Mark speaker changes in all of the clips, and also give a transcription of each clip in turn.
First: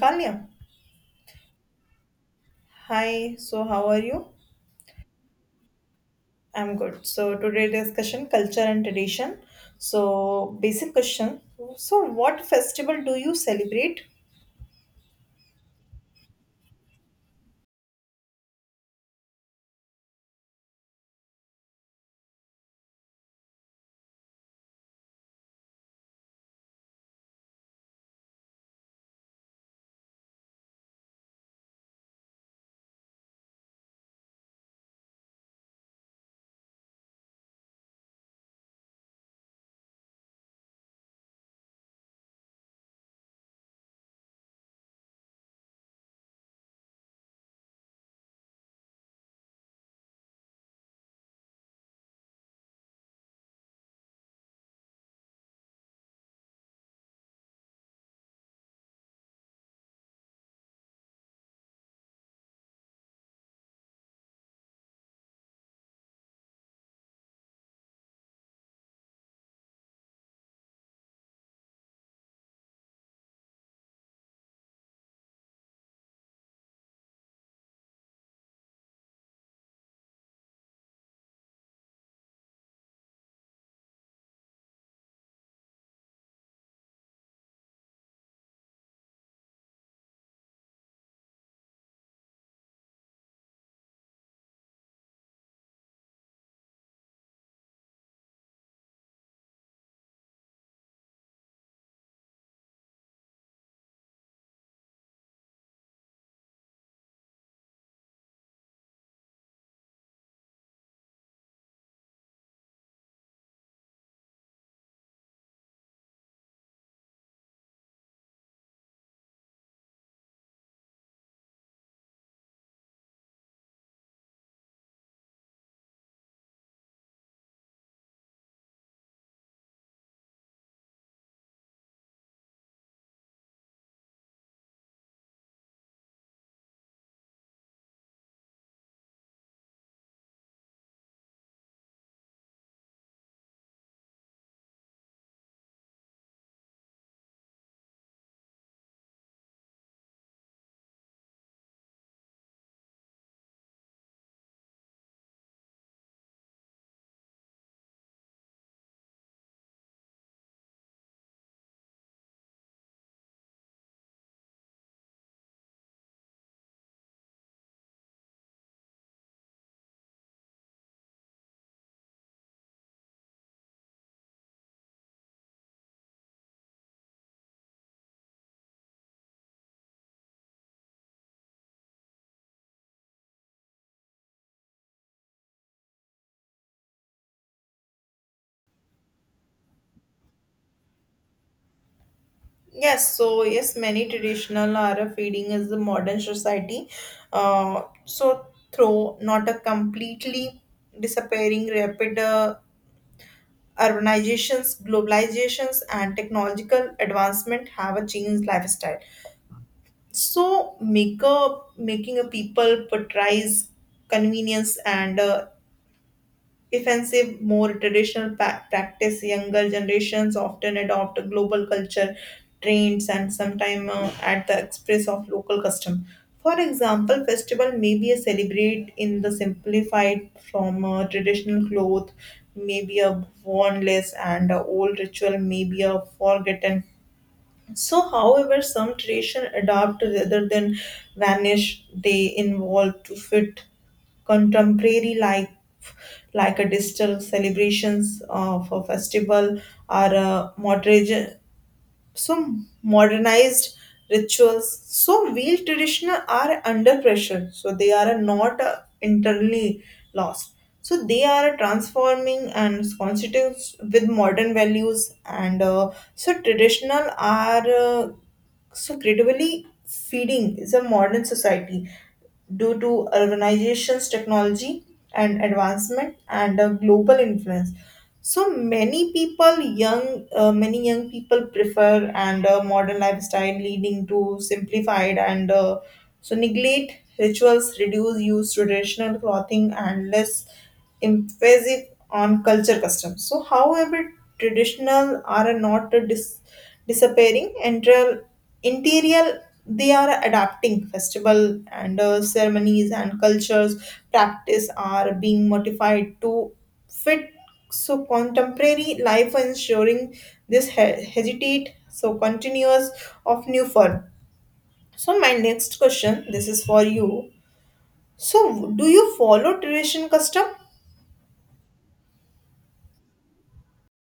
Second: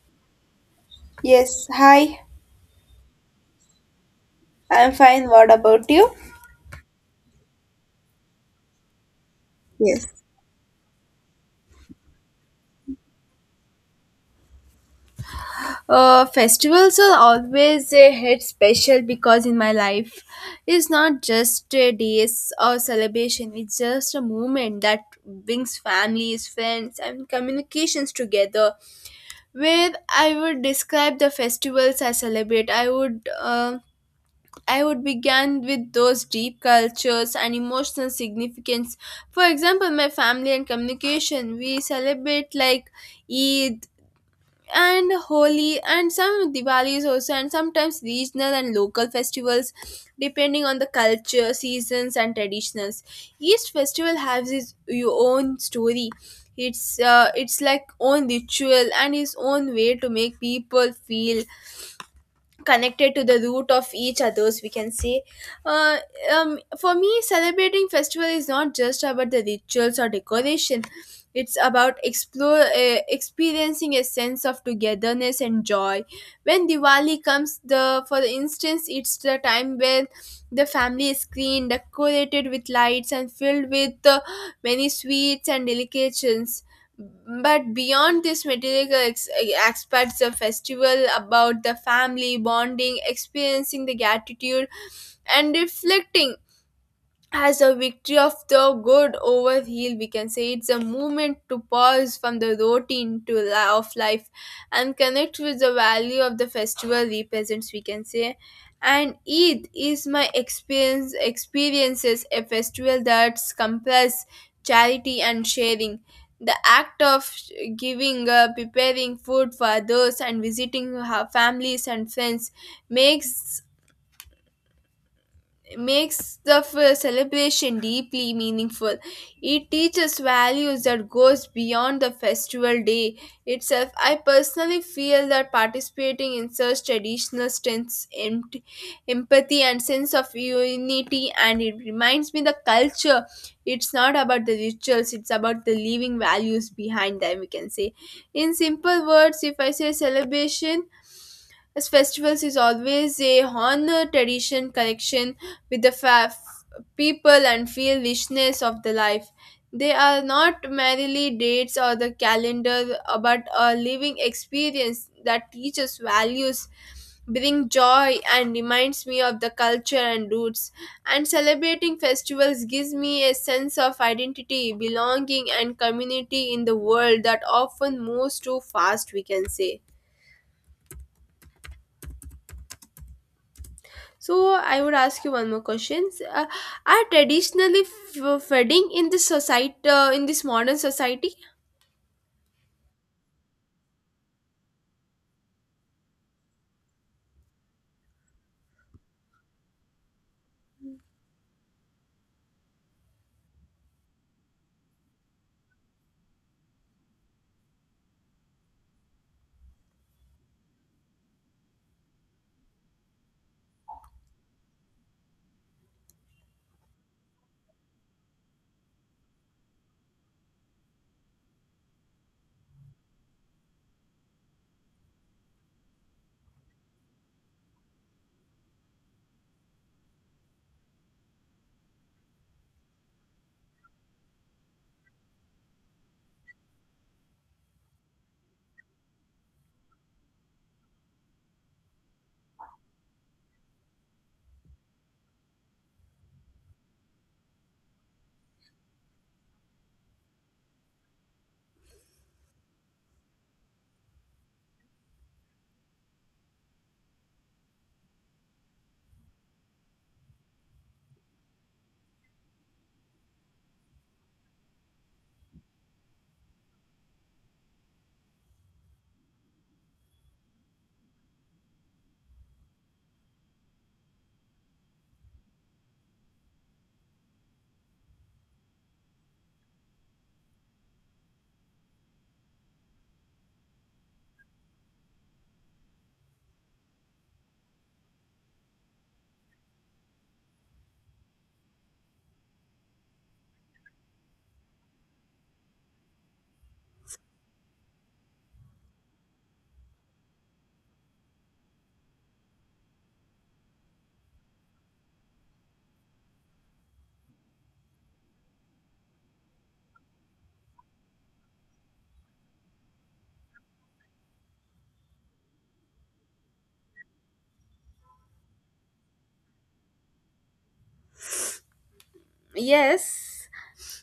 Speaker 1: Kalya,
Speaker 2: Yes, hi.
Speaker 1: hi. So how are you?
Speaker 2: I'm fine. What about you?
Speaker 1: I'm good. So today discussion culture and tradition.
Speaker 2: Yes.
Speaker 1: So basic question. So what festival do you celebrate?
Speaker 2: Festivals are always a hit special because in my life, it's not just a days or celebration. It's just a moment that brings families, friends, and communications together. Where I would describe the festivals I celebrate, I would begin with those deep cultures and emotional significance. For example, my family and communication, we celebrate like Eid and Holi and some Diwalis also, and sometimes regional and local festivals depending on the culture, seasons, and traditions. Each festival has its your own story. It's like own ritual and its own way to make people feel connected to the root of each others, we can say. uh, for me, celebrating festival is not just about the rituals or decoration. It's about explore experiencing a sense of togetherness and joy. When diwali comes the for instance, it's the time when the family is clean decorated with lights and filled with many sweets and delicacies. But beyond this aspects, the festival about the family bonding, experiencing the gratitude and reflecting as a victory of the good over evil, we can say. It's a movement to pause from the routine of life and connect with the value of the festival represents, we can say. And eid is my experiences a festival that compass charity and sharing. The act of giving, preparing food for others and visiting her families and friends makes makes the celebration deeply meaningful. It teaches values that goes beyond the festival day itself. I personally feel that participating in such traditional stints empathy and sense of unity, and it reminds me the culture. It's not about the rituals, it's about the living values behind them, we can say. In simple words, if I say celebration, as festivals is always a honor tradition connection with people and feel richness of the life. They are not merely dates or the calendar, but a living experience that teaches values, bring joy, and reminds me of the culture and roots. And celebrating festivals gives me a sense of identity, belonging, and community in the world that often moves too fast, we can say. So I would ask you one more question. Are traditionally fading in this society, in this modern society?
Speaker 1: Yes. So yes, many traditional are feeding is the modern society. Uh, so, through not a completely disappearing rapid urbanizations, globalizations, and technological advancement have a changed lifestyle. So makeup making a people portrays convenience and offensive more traditional practice. Younger generations often adopt global culture trends and sometimes at the express of local custom. For example, festival may be a celebrate in the simplified from traditional cloth, maybe a worn less and old ritual, may be a forgotten. So however, some tradition adapt rather than vanish. They involve to fit contemporary life, like a digital celebrations of a festival or a moderation, some modernized rituals. So real traditional are under pressure. So they are not internally lost. So they are transforming and constitutes with modern values and. So traditional are credibly, feeding is a modern society due to urbanization's technology and advancement and a global influence. So many people, many young people prefer and a modern lifestyle leading to simplified and so neglect rituals, reduce use traditional clothing and less emphasis on culture customs. So however, traditional are not disappearing. Entire interior they are adapting festival and ceremonies and cultures practice are being modified to fit so contemporary life ensuring this hesitate so continuous of new form. So my next question, this is for you. So do you follow tradition custom?
Speaker 2: Yes,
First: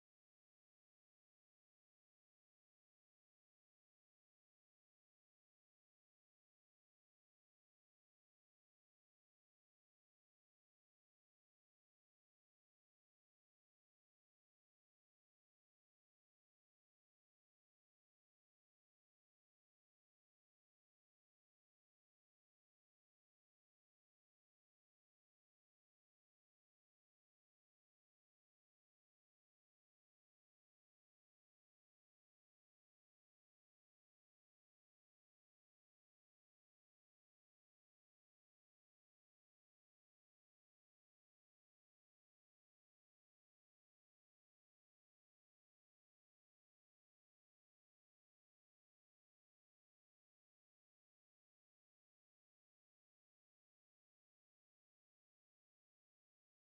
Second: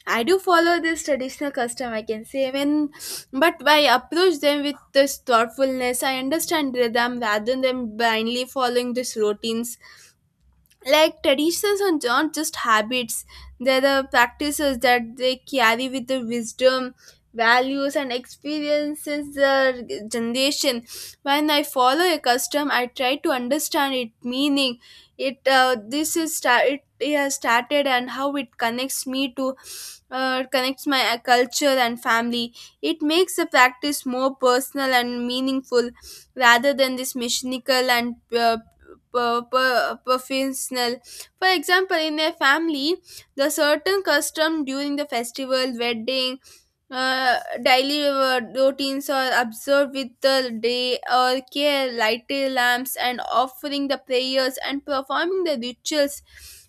Speaker 2: I do follow this traditional custom, I can say, when but I approach them with this thoughtfulness. I understand them rather than blindly following these routines. Like traditions are not just habits, they're the practices that they carry with the wisdom, values and experiences the generation. When I follow a custom, I try to understand its meaning. It has started and how it connects me to connects my culture and family. It makes the practice more personal and meaningful rather than this mechanical and professional. For example, in a family, the certain custom during the festival, wedding, uh, daily routines are observed with the day or care. Lighting lamps and offering the prayers and performing the rituals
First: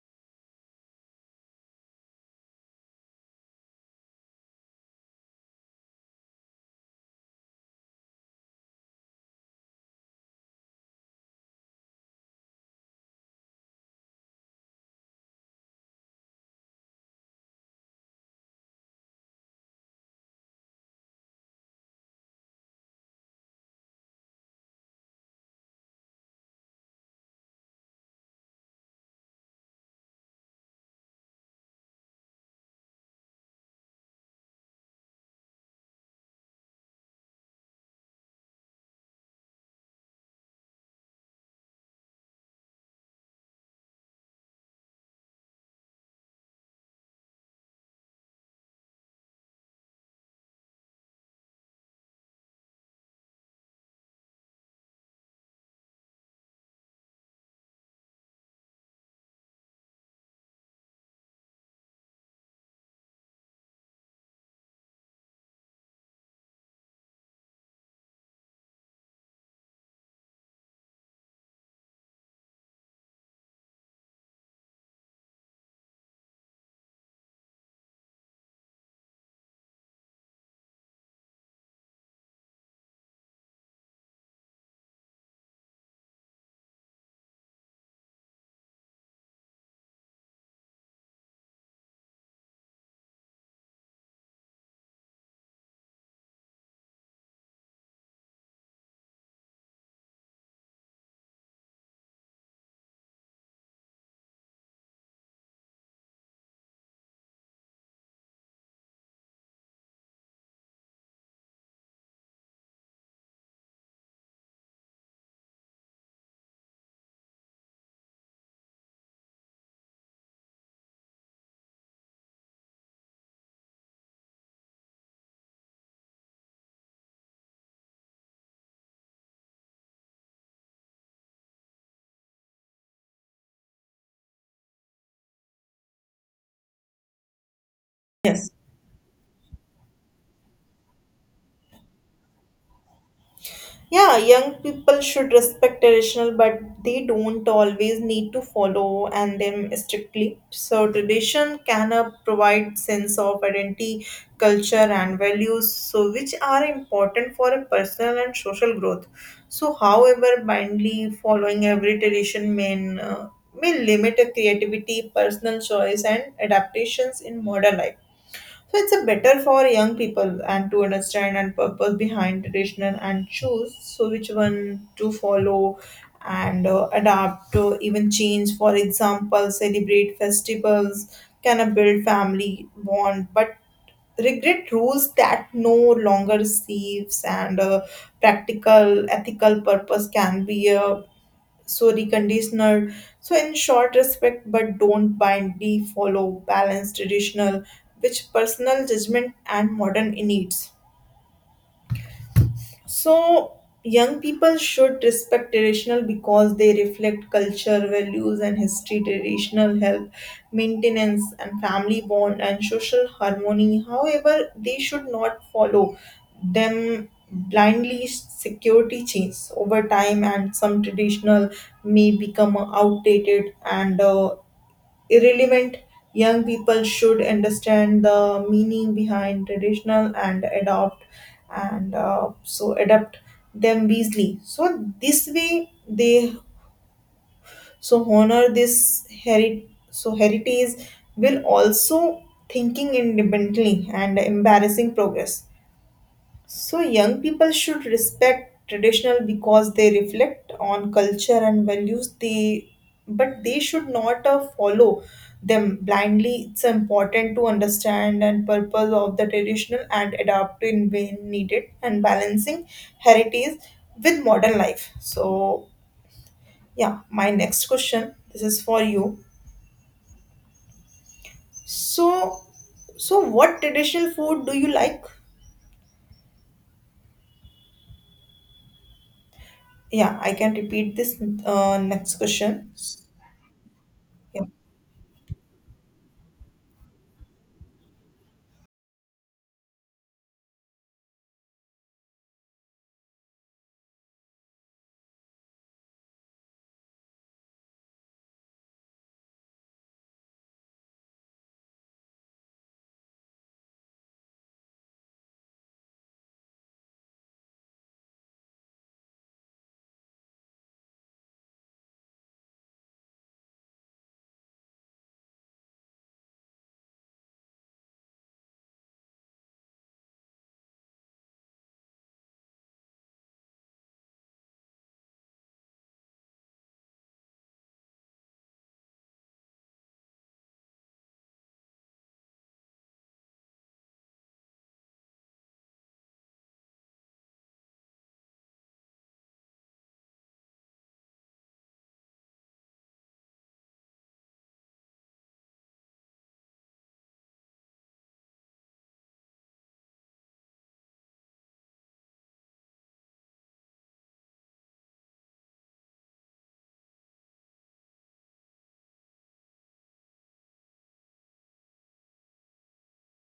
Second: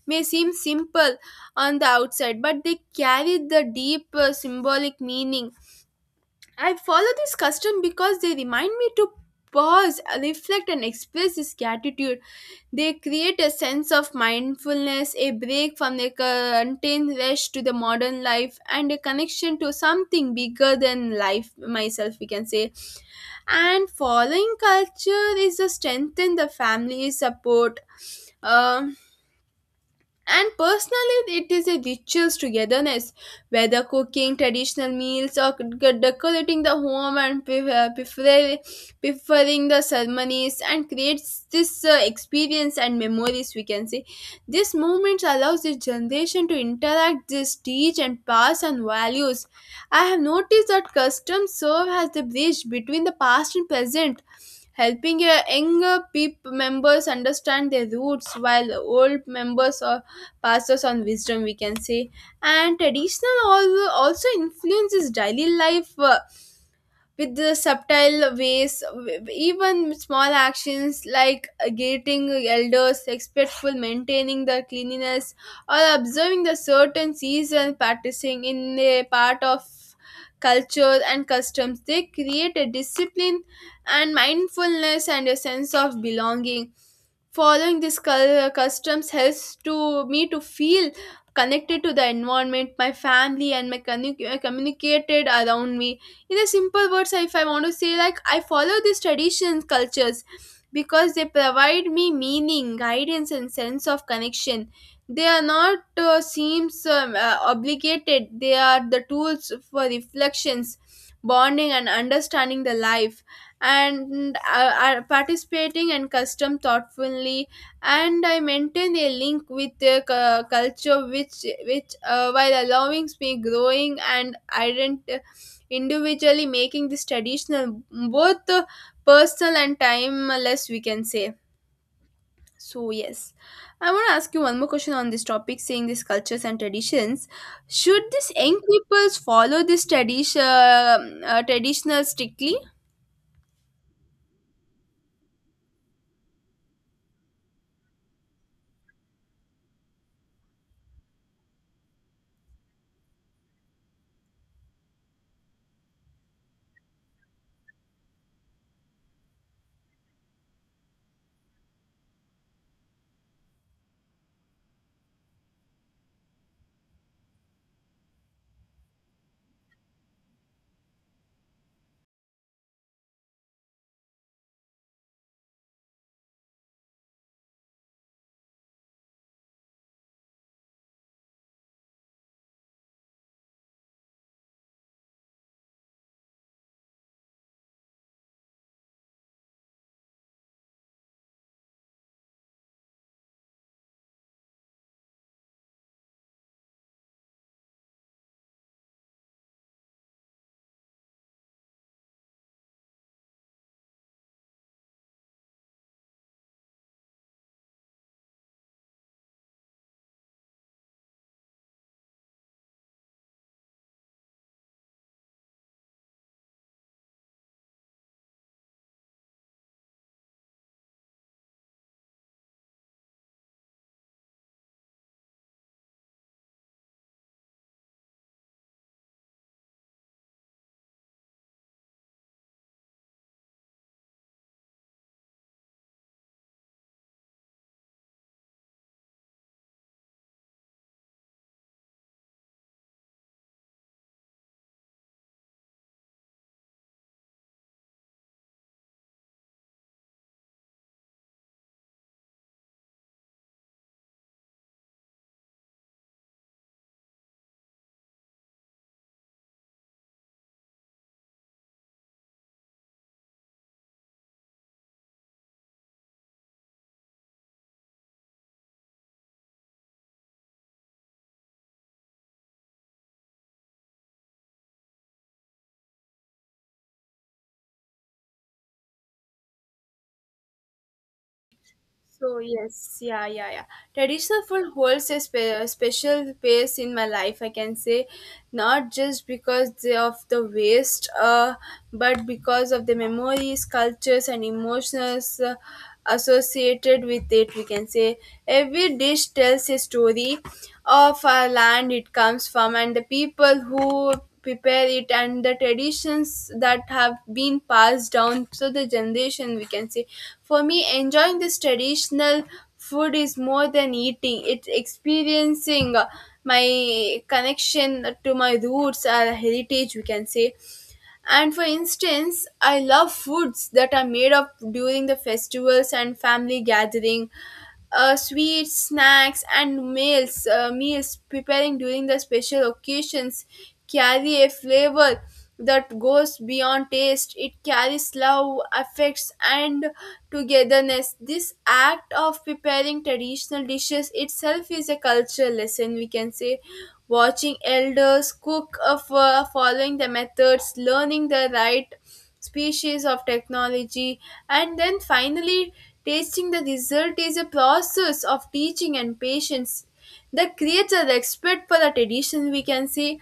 Speaker 2: may seem simple on the outside, but they carry the deep symbolic meaning. I follow this custom because they remind me to pause, reflect, and express this gratitude. They create a sense of mindfulness, a break from the contained rush to the modern life, and a connection to something bigger than life, myself, we can say. And following culture is to strengthen the family support. Um, and personally, it is a rituals togetherness, whether cooking traditional meals or decorating the home and preferring the ceremonies and creates this experience and memories. We can say this moment allows this generation to interact, this teach and pass on values. I have noticed that customs serve as the bridge between the past and present, helping your younger peep members understand their roots while old members or pastors on wisdom, we can say. And traditional also influences daily life with the subtle ways. Even small actions like greeting elders, respectful, maintaining the cleanliness, or observing the certain season, practicing in a part of culture and customs. They create a discipline and mindfulness and a sense of belonging. Following these customs helps to me to feel connected to the environment, my family, and my communicated around me. In a simple words, if I want to say like I follow these traditions cultures because they provide me meaning, guidance and sense of connection. They are not seems obligated. They are the tools for reflections, bonding and understanding the life, and are participating and custom thoughtfully. And I maintain a link with the culture which while allowing me growing and individually making this traditional both personal and timeless, we can say. So yes, I want to ask you one more question on this topic saying these cultures and traditions, should these
Speaker 1: Yes.
Speaker 2: young peoples follow this traditional strictly?
Speaker 1: Yeah, young people should respect traditional, but they don't always need to follow and them strictly. So tradition can provide sense of identity, culture, and values, so which are important for a personal and social growth. So however, blindly following every tradition uh, may limit a creativity, personal choice, and adaptations in modern life. So it's a better for young people and to understand and purpose behind traditional and choose so which one to follow and adapt to even change. For example, celebrate festivals can build family bond, but regret rules that no longer serves and practical ethical purpose can be a Sorry, conditional. So in short respect but don't bind de follow balance traditional which personal judgment and modern needs. So young people should respect traditional because they reflect culture, values, and history. Traditional help maintenance and family bond and social harmony. However, they should not follow them blindly. Security changes over time, and some traditional may become outdated and irrelevant. Young people should understand the meaning behind traditional and adopt and adapt them wisely. So this way they so honor this heri. So heritage will also thinking independently and embarrassing progress. So young people should respect traditional because they reflect on culture and values. They, but they should not follow them blindly. It's important to understand and purpose of the traditional and adapt in when needed and balancing heritage with modern life. So yeah, my next question. This is for you. So so what traditional food do you like? Yeah, I can repeat this next
Speaker 2: So
Speaker 1: question.
Speaker 2: yes, Traditional
Speaker 1: Yeah.
Speaker 2: food holds a special place in my life, I can say. Not just because of the waste, but because of the memories, cultures, and emotions associated with it. We can say every dish tells a story of our land it comes from, and the people who prepare it, and the traditions that have been passed down to the generation, we can say. For me, enjoying this traditional food is more than eating. It's experiencing my connection to my roots or heritage, we can say. And for instance, I love foods that are made up during the festivals and family gathering, sweets, snacks, and meals. Meals preparing during the special occasions carry a flavor that goes beyond taste. It carries love, affects, and togetherness. This act of preparing traditional dishes itself is a cultural lesson, we can say. Watching elders cook, following the methods, learning the right species of technology, and then finally tasting the result is a process of teaching and patience that creates an expert for the tradition, we can say.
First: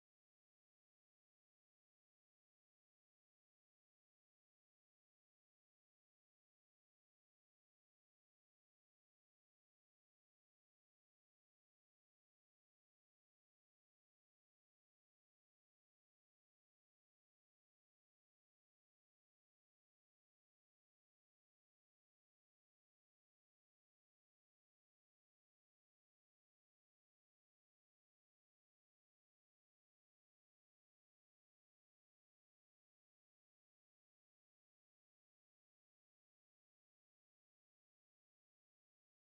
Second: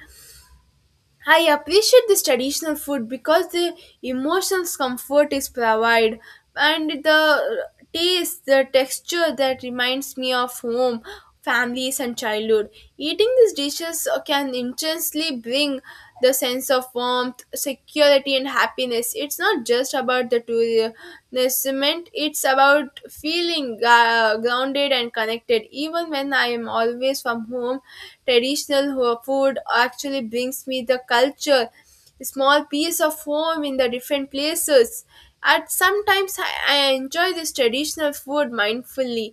Speaker 2: I appreciate this traditional food because the emotional comfort is provided, and the taste, the texture that reminds me of home, families, and childhood. Eating these dishes can intensely bring the sense of warmth, security, and happiness. It's not just about the tourism, it's about feeling grounded and connected. Even when I am always from home, traditional food actually brings me the culture, a small piece of home in the different places. At sometimes I enjoy this traditional food mindfully.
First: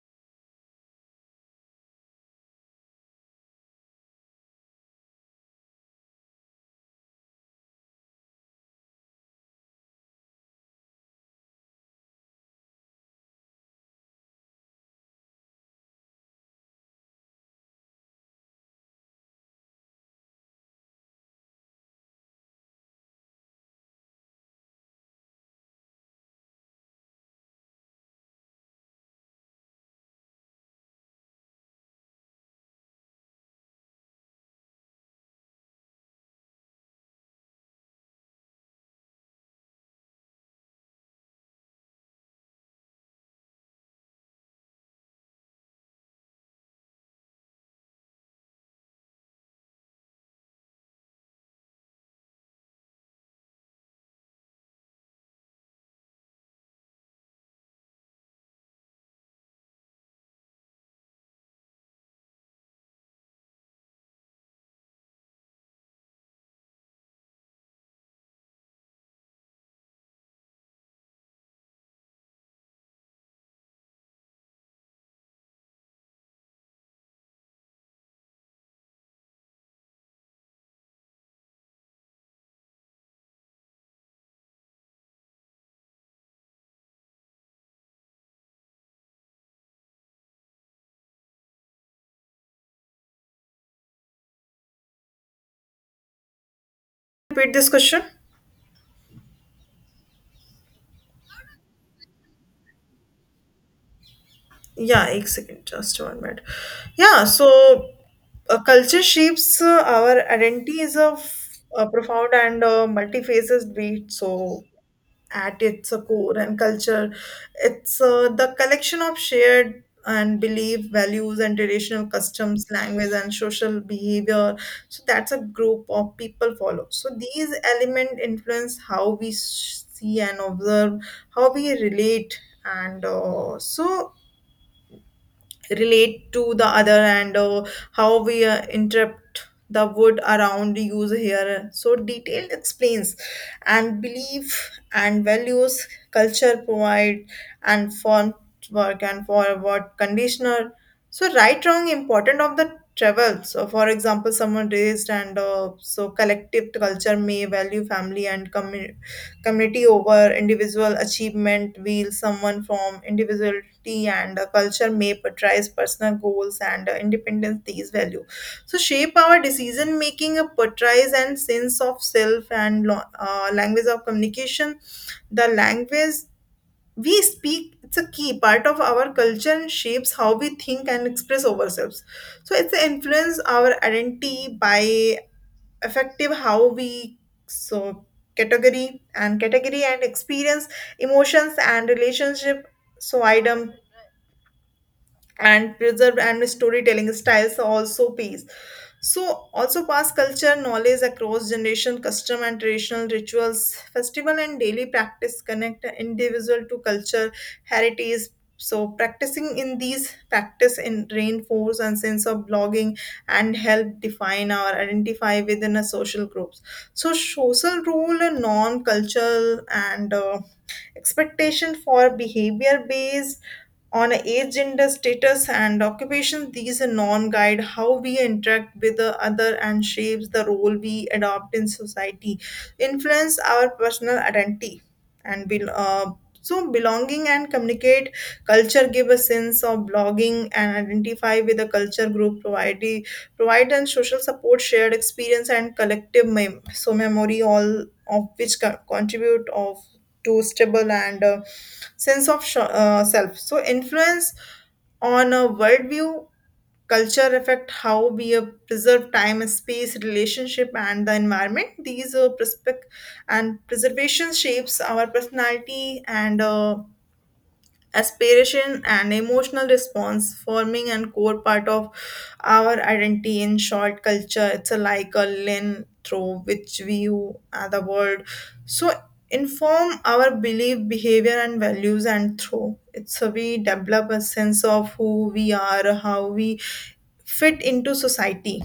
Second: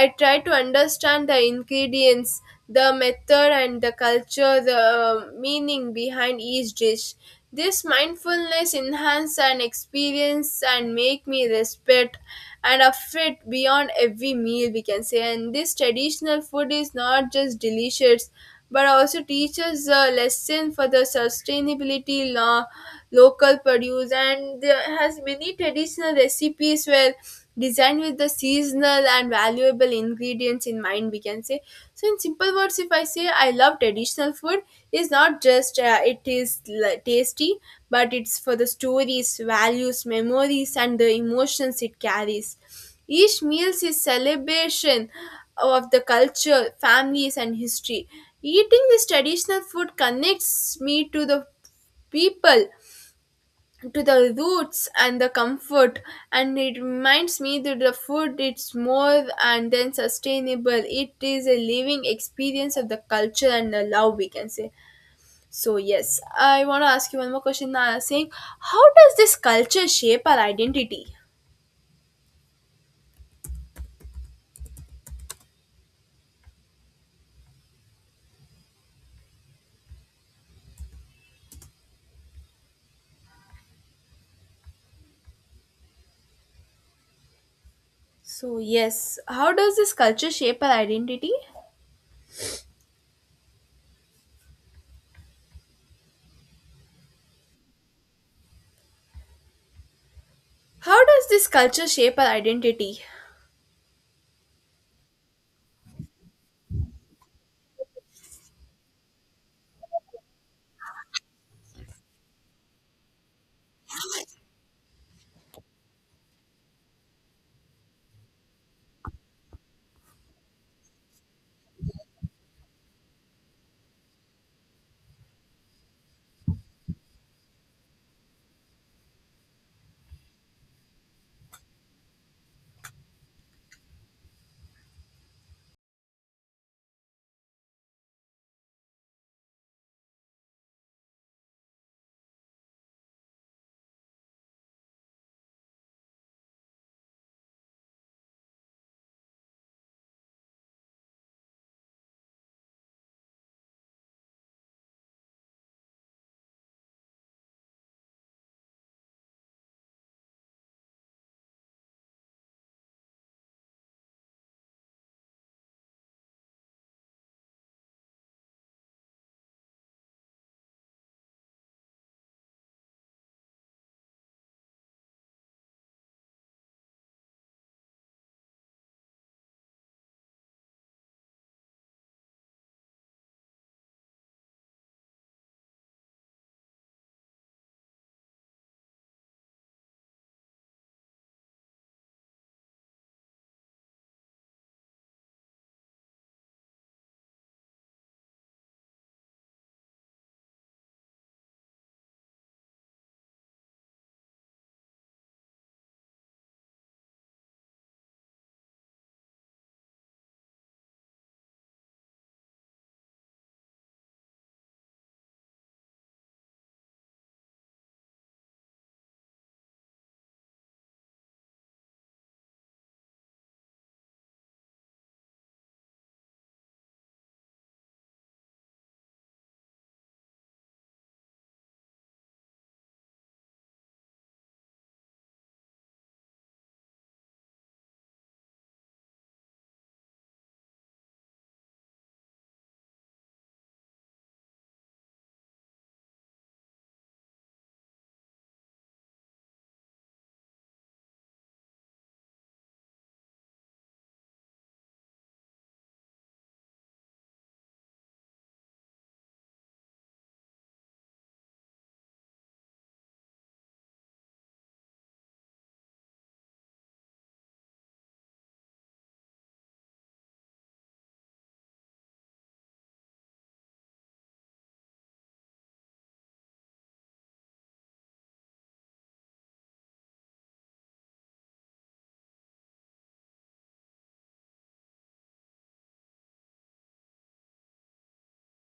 Speaker 2: I try to understand the ingredients, the method, and the culture, the meaning behind each dish. This mindfulness enhance an experience and make me respect and affect beyond every meal, we can say. And this traditional food is not just delicious but also teaches a lesson for the sustainability law, local produce, and there has many traditional recipes where designed with the seasonal and valuable ingredients in mind, we can say. So, in simple words, if I say I love traditional food, is not just tasty, but it's for the stories, values, memories, and the emotions it carries. Each meal is celebration of the culture, families, and history. Eating this traditional food connects me to the people, to the roots and the comfort. And it reminds me that the food it's more and then sustainable, it is a living experience of the culture and the love, we can say. So yes, I want to ask you one more question saying how does this culture shape our identity? So yes, how does this culture shape our identity?
Speaker 1: Repeat this question?
Speaker 2: How does this culture shape our identity?
Speaker 1: Yeah, एक second, just 1 minute. Yeah, so culture shapes our identities of profound and multi-faces beat. So at its core and culture. It's the collection of shared and belief, values, and traditional customs, language, and social behavior. So that's a group of people follow. So these elements influence how we see and observe, how we relate, and relate to the other and how we interpret the word around use here so detailed explains and belief and values culture provide and font work and forward conditioner so right wrong important of the travel. So for example someone raised and so collective culture may value family and community over individual achievement while someone from individual and culture may prioritize personal goals and independence these value so shape our decision making a portrays and sense of self and language of communication. The language we speak, it's a key part of our culture and shapes how we think and express ourselves. So it's influence our identity by effective how we so category and experience emotions and relationship so item and preserved and storytelling styles also pays. So also pass culture knowledge across generation, custom and traditional rituals, festival and daily practice connect an individual to culture, heritage. So practicing in these practice in reinforce and sense of belonging and help define or identify within a social groups. So social role and non-cultural and expectation for behavior based on age, gender, status, and occupation, these norms guide how we interact with the other and shapes the role we adopt in society, influence our personal identity, and be, so belonging and communicate culture give a sense of belonging and identify with a culture group provide and social support shared experience and collective memory all of which contribute of to stable and self. So influence on a worldview, culture affect how we preserve time, space, relationship, and the environment. These perspec- and preservation shapes our personality and aspiration and emotional response forming and core part of our identity. In short culture it's a like a lens through which we view the world, so inform our belief behavior and values, and through it's a we develop a sense of who we are how we fit into society.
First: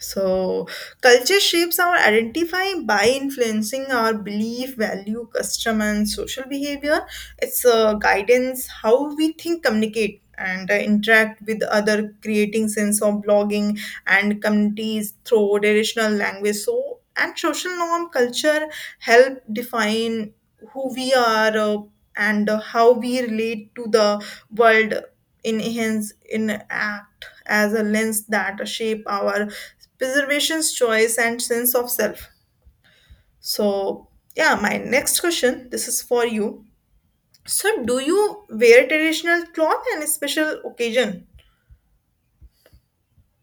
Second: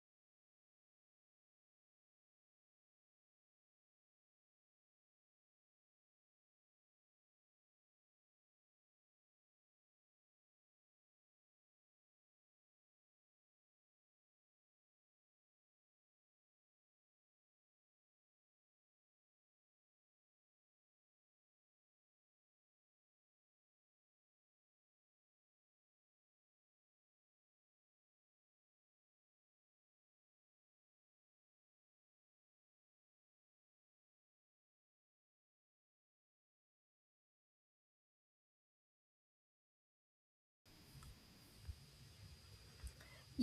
Speaker 1: So culture shapes our identify by influencing our belief, value, custom, and social behavior. It's guidance how we think, communicate, and interact with other, creating sense of blogging and communities through traditional language. So and social norm culture help define who we are and how we relate to the world in hence in act as a lens that shape our preservation's choice and sense of self. So yeah, my next question this is for you. So do you wear traditional cloth on a special occasion?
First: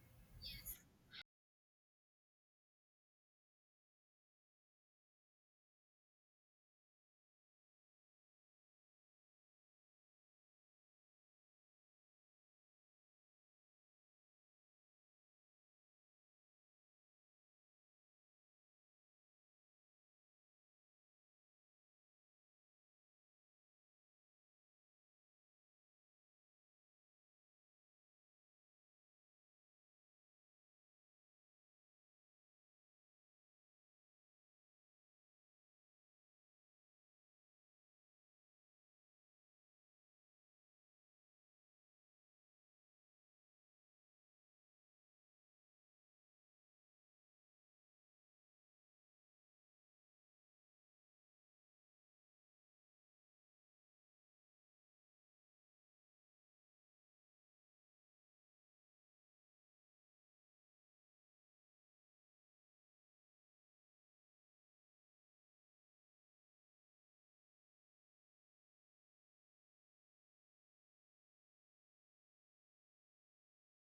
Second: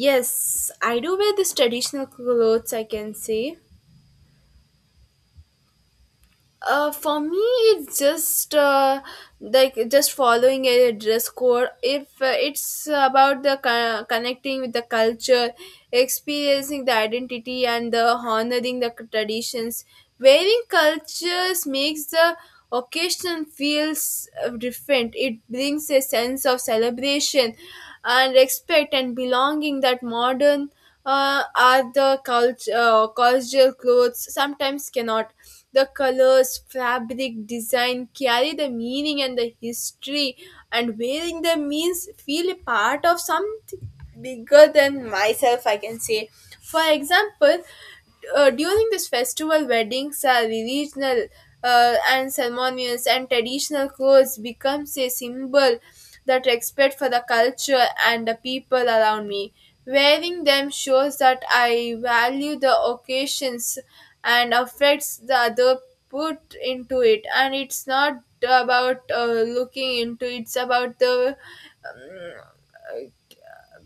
Speaker 2: Yes, I do wear this traditional clothes, I can say. For me, it's just like just following a dress code. If it's about the connecting with the culture, experiencing the identity, and the honoring the traditions, wearing cultures makes the occasion feels different. It brings a sense of celebration and respect and belonging that modern are the culture cultural clothes sometimes cannot. The colors, fabric, design carry the meaning and the history, and wearing them means feel a part of something bigger than myself, I can say. For example, during this festival, weddings are regional, and ceremonials and traditional clothes becomes a symbol that respect for the culture and the people around me. Wearing them shows that I value the occasions and affects the other put into it. And it's not about looking into it's about the um,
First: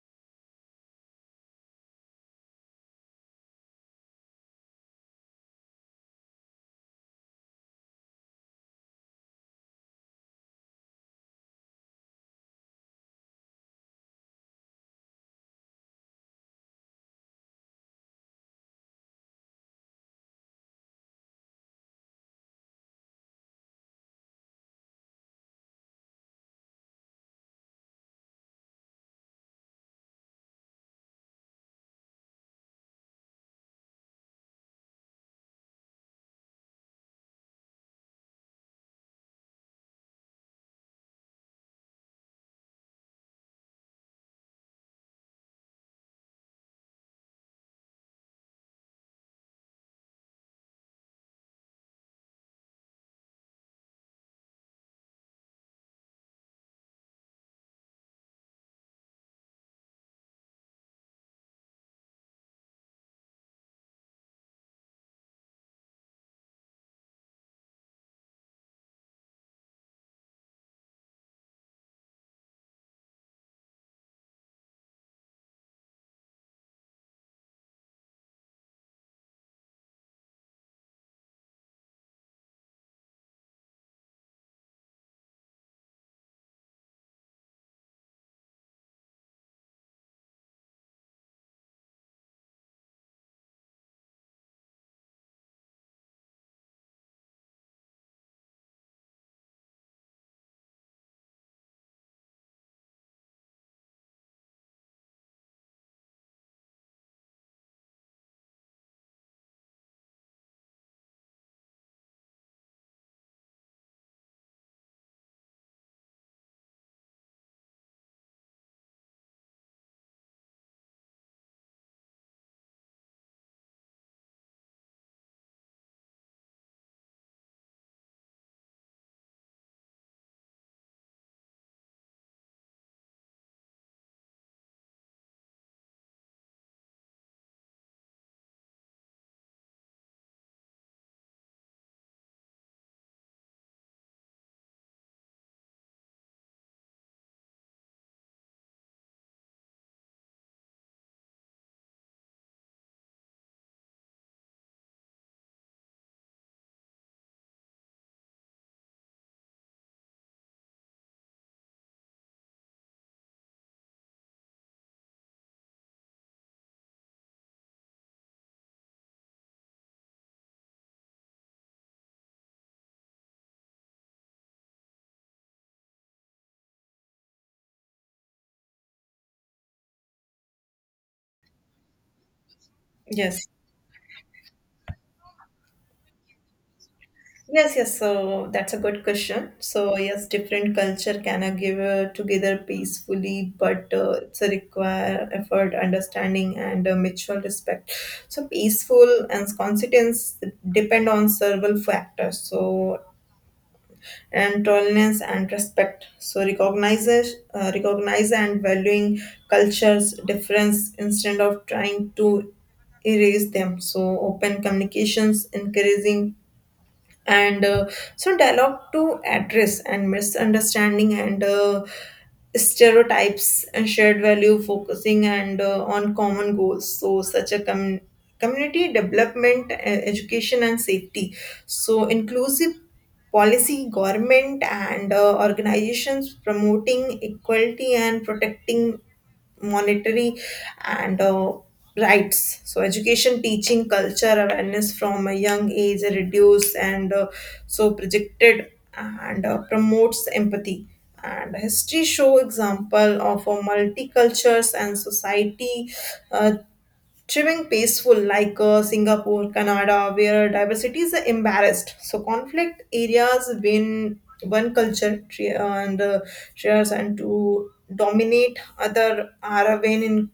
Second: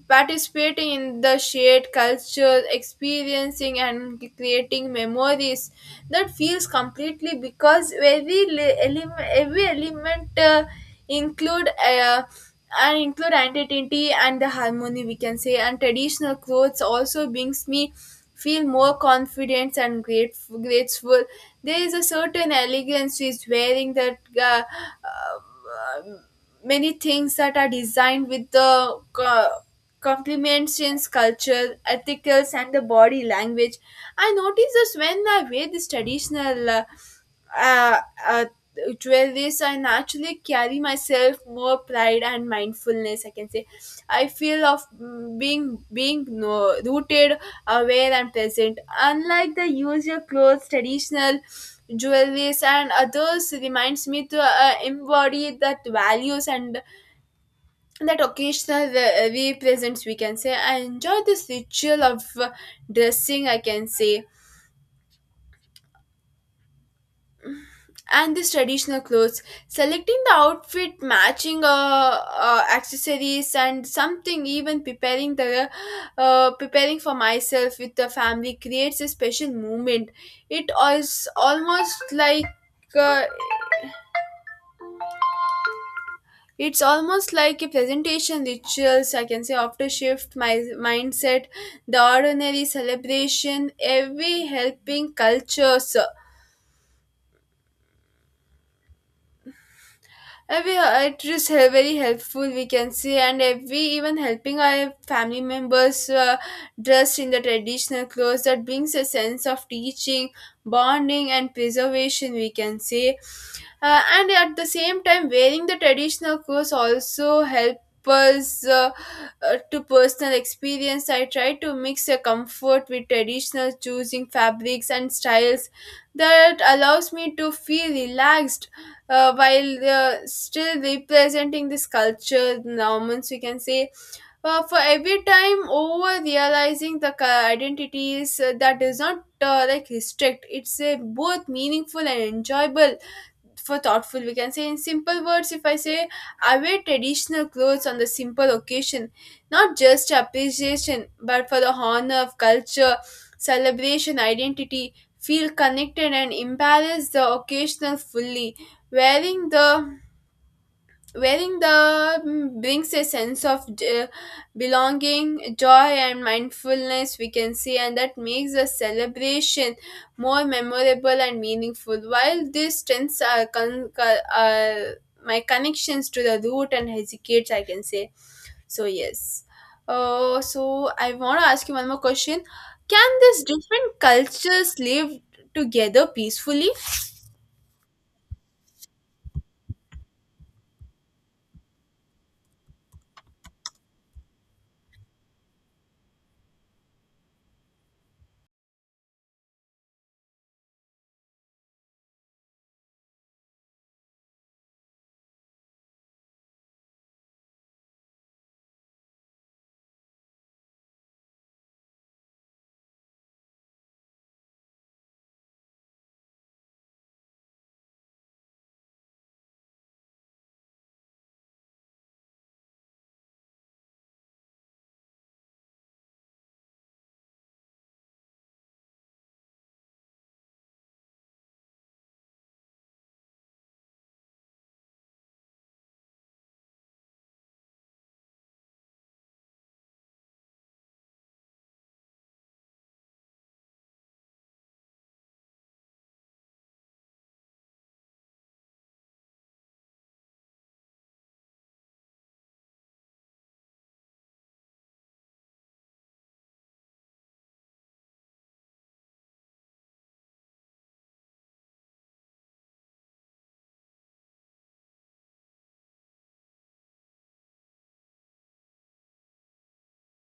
Speaker 2: participating in the shared culture, experiencing and creating memories that feels completely because element, every element, include and include identity and the harmony we can say. And traditional clothes also brings me feel more confident and grateful. There is a certain elegance with wearing that uh, Many things that are designed with the compliments in culture, ethicals, and the body language. I noticed this when I wear this traditional uh, uh, jewelry, so I naturally carry myself more pride and mindfulness, I can say. I feel of being being no, rooted, aware, and present. Unlike the usual clothes, traditional jewelries and others reminds me to embody that values and that represents, we can say. I enjoy this ritual of dressing, I can say, and this traditional clothes, selecting the outfit, matching accessories and something, even preparing the preparing for myself with the family creates a special moment. it is almost like uh, It's almost like a presentation rituals, I can say, after shift my mindset, the ordinary celebration, every helping cultures, every very helpful, we can say, and every even helping our family members dressed in the traditional clothes, that brings a sense of teaching, bonding and preservation, we can say. And at the same time wearing the traditional clothes also help us to personal experience. I try to mix a comfort with traditional, choosing fabrics and styles that allows me to feel relaxed, while still representing this culture norms, we can say, for every time over realizing identities that does not like restrict. It's a both meaningful and enjoyable, for thoughtful, we can say. In simple words, if I say, I wear traditional clothes on the simple occasion, not just appreciation but for the honor of culture, celebration, identity, feel connected and embrace the occasional fully. wearing the Wearing the brings a sense of belonging, joy and mindfulness, we can say, and that makes the celebration more memorable and meaningful, while this strengths are my connections to the root and hesitates, I can say. So yes, so I want to ask you one more question: can these
Speaker 1: Yes,
Speaker 2: different cultures live together peacefully?
Speaker 1: yes. So that's a good question. So yes, different culture can give together peacefully, but it's a require effort, understanding, and mutual respect. So peaceful and consistence depend on several factors. So and tolerance and respect. So recognize and valuing cultures difference instead of trying to erase them. So open communications, encouraging and dialogue to address and misunderstanding and stereotypes and shared value focusing and on common goals so such a community development education and safety so inclusive policy government and organizations promoting equality and protecting monetary and rights so education teaching culture awareness from a young age reduce and so projected and promotes empathy and history show example of multicultures and society uh, Trimming peaceful like Singapore, Canada, where diversity is embarrassed. So conflict areas when one culture tre- and shares and to dominate other are a win in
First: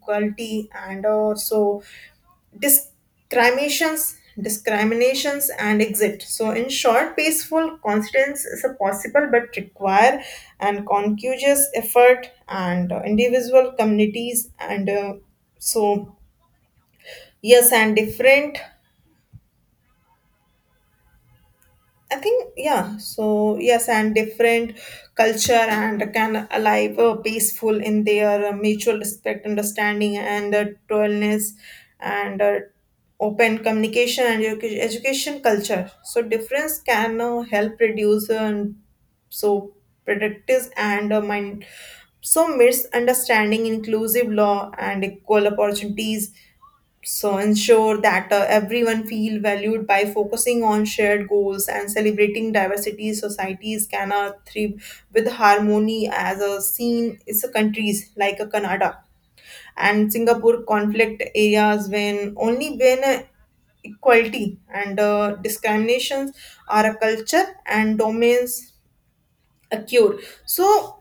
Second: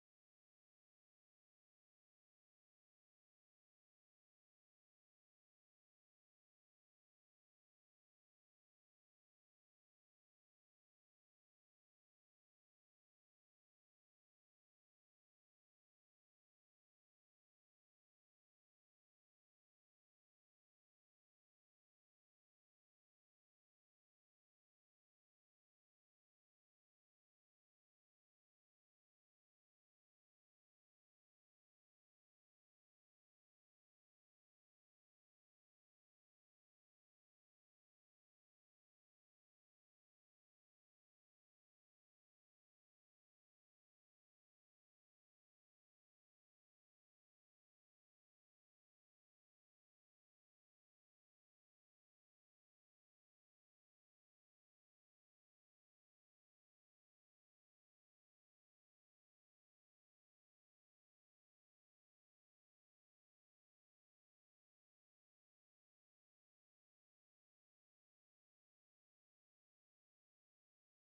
Speaker 1: and also discriminations and exit. So in short peaceful constance is a possible but require and conscious effort and individual communities and so yes and different. I think yeah, so yes and different culture and can alive peaceful in their mutual respect understanding and tolerance and open communication and education culture so difference can help reduce and so predators and mind so misunderstanding inclusive law and equal opportunities so ensure that everyone feel valued by focusing on shared goals and celebrating diversity societies can thrive with harmony as a scene is a countries like a Canada and Singapore conflict areas when only when equality and discriminations are a culture and domains occur. So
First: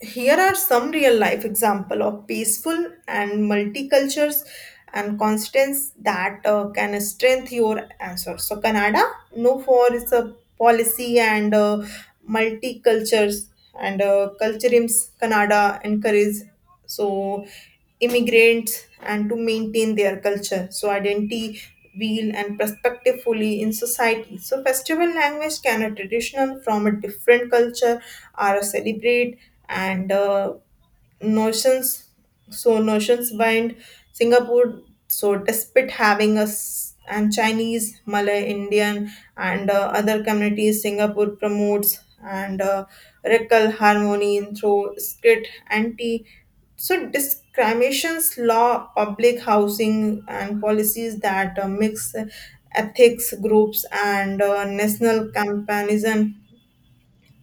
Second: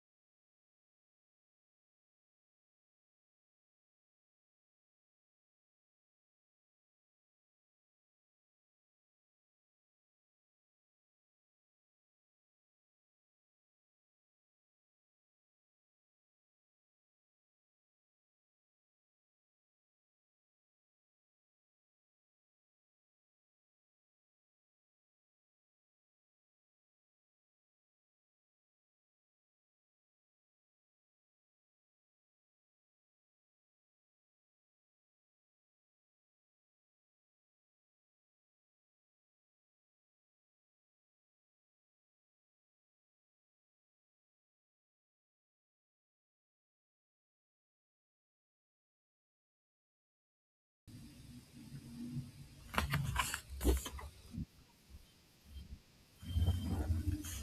Speaker 1: here are some real life example of peaceful and multicultures and constants that can strengthen your answer. So Canada, no for its a policy and multicultures and culturims Canada encourages so immigrants and to maintain their culture. So identity wheel and perspective fully in society. So festival language can a traditional from a different culture are celebrate and notions so notions bind Singapore so despite having us and Chinese Malay Indian and other communities Singapore promotes and rectal harmony through skit anti so discriminations law public housing and policies that mix ethics groups and national comparison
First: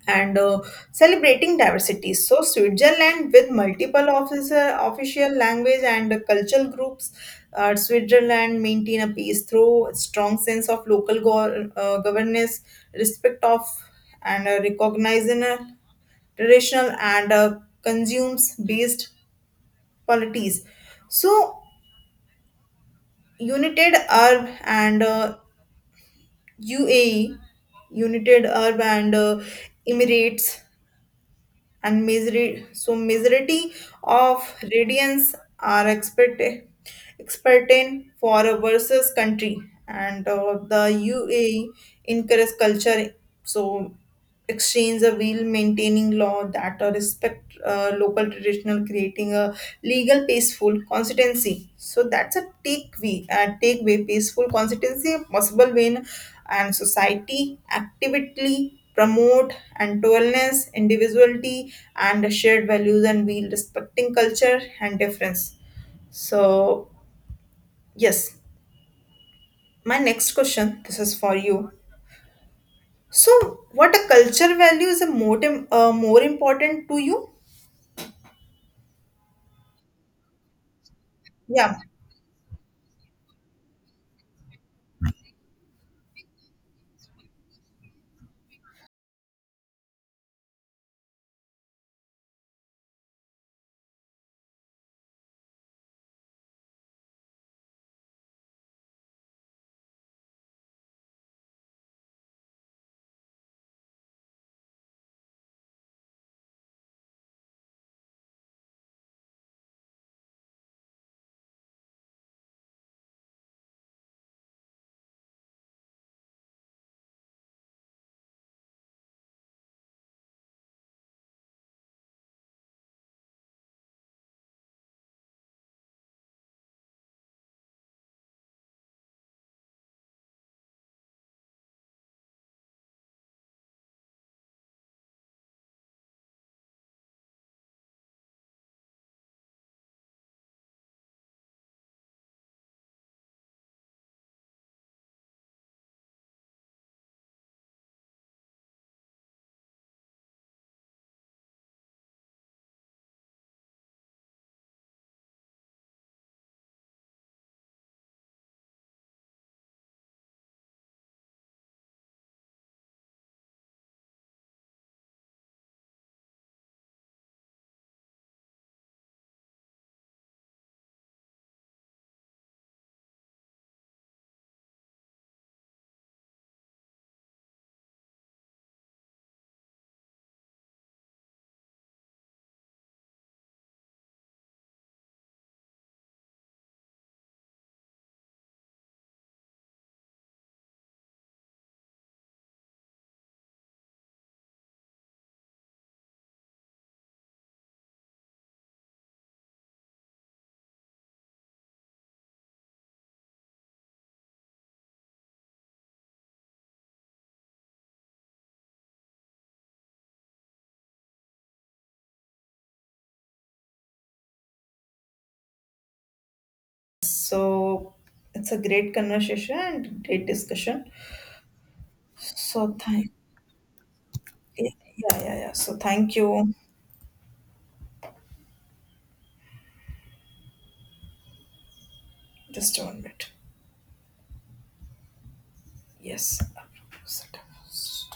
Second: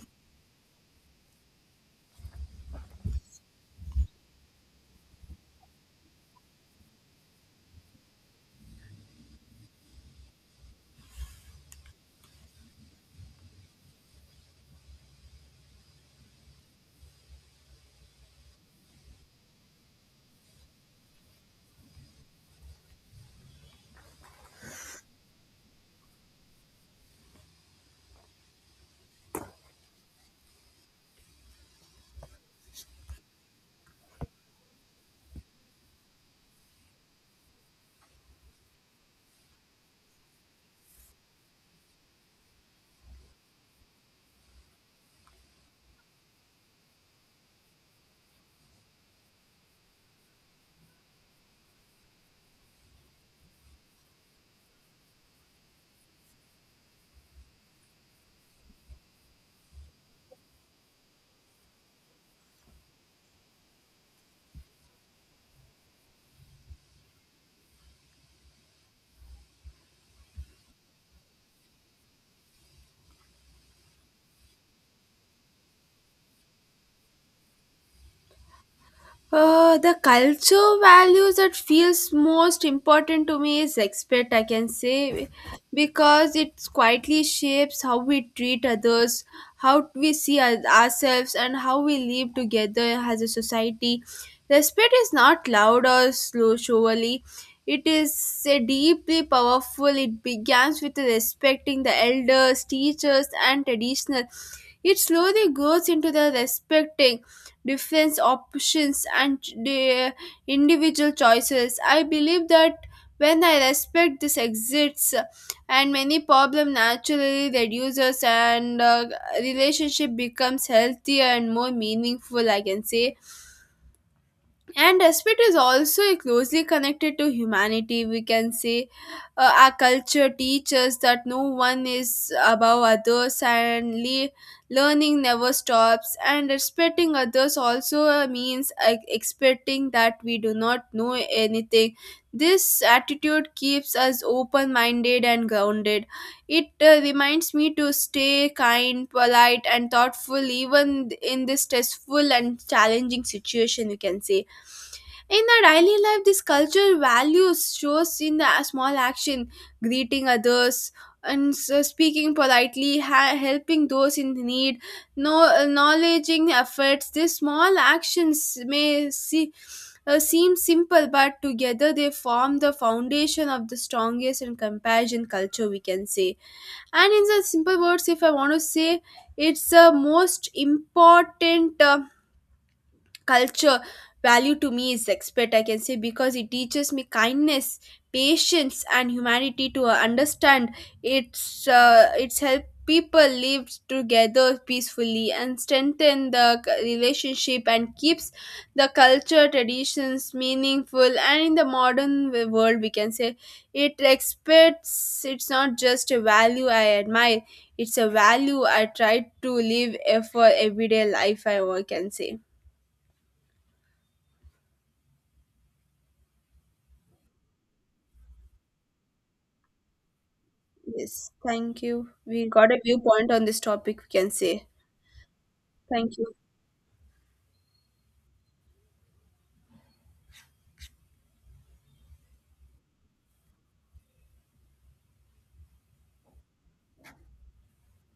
Speaker 1: and celebrating diversity. So Switzerland with multiple officer, official language and cultural groups, Switzerland maintain a peace through a strong sense of local governance, respect of and recognizing traditional and consumes based polities. So United Arab and UAE, United Arab and Emirates and misery of radiance are expert in for a versus country and the UAE encourages culture so exchange a wheel maintaining law that respect local traditional creating a legal peaceful constituency so that's a takeaway takeaway peaceful constituency a possible when and society actively promote and wellness, individuality, and shared values, and we respecting culture and difference. So yes, my next question this is for you. So what a culture value is a more important to you?
Speaker 2: The culture values that
Speaker 1: Yeah.
Speaker 2: feels most important to me is respect, I can say, because it quietly shapes how we treat others, how we ourselves, and how we live together as a society. Respect is not loud or slow, surely. It is a deeply powerful. It begins with respecting the elders, teachers, and traditional. It slowly grows into the respecting different options and the individual choices. I believe that when I respect this exists, and many problem naturally reduces, and relationship becomes healthier and more meaningful, I can say. And respect is also closely connected to humanity, we can say. Our culture teaches that no one is above others, learning never stops, and respecting others also means expecting that we do not know anything. This attitude keeps us open minded and grounded. It reminds me to stay kind, polite and thoughtful even in this stressful and challenging situation, you can say. In our daily life, this cultural values shows in the small action: greeting others, and so speaking politely, helping those in need, no acknowledging efforts. These small actions may seem simple, but together they form the foundation of the strongest and compassion culture, we can say. And in the simple words, if I want to say, it's the most important culture value to me is expert, I can say, because it teaches me kindness, patience and humanity to understand. It's help people live together peacefully and strengthen the relationship and keeps the culture traditions meaningful and in the modern world, we can say. It expects, it's not just a value I admire, it's a value I try to live eh, for everyday life, I can say.
Speaker 1: So it's a great conversation and great discussion.
Speaker 2: Yes, thank you. We got
Speaker 1: So
Speaker 2: a
Speaker 1: thank
Speaker 2: viewpoint on this topic, we can say.
Speaker 1: yeah, yeah. So thank
Speaker 2: Thank you.
Speaker 1: you. Just a minute. Yes.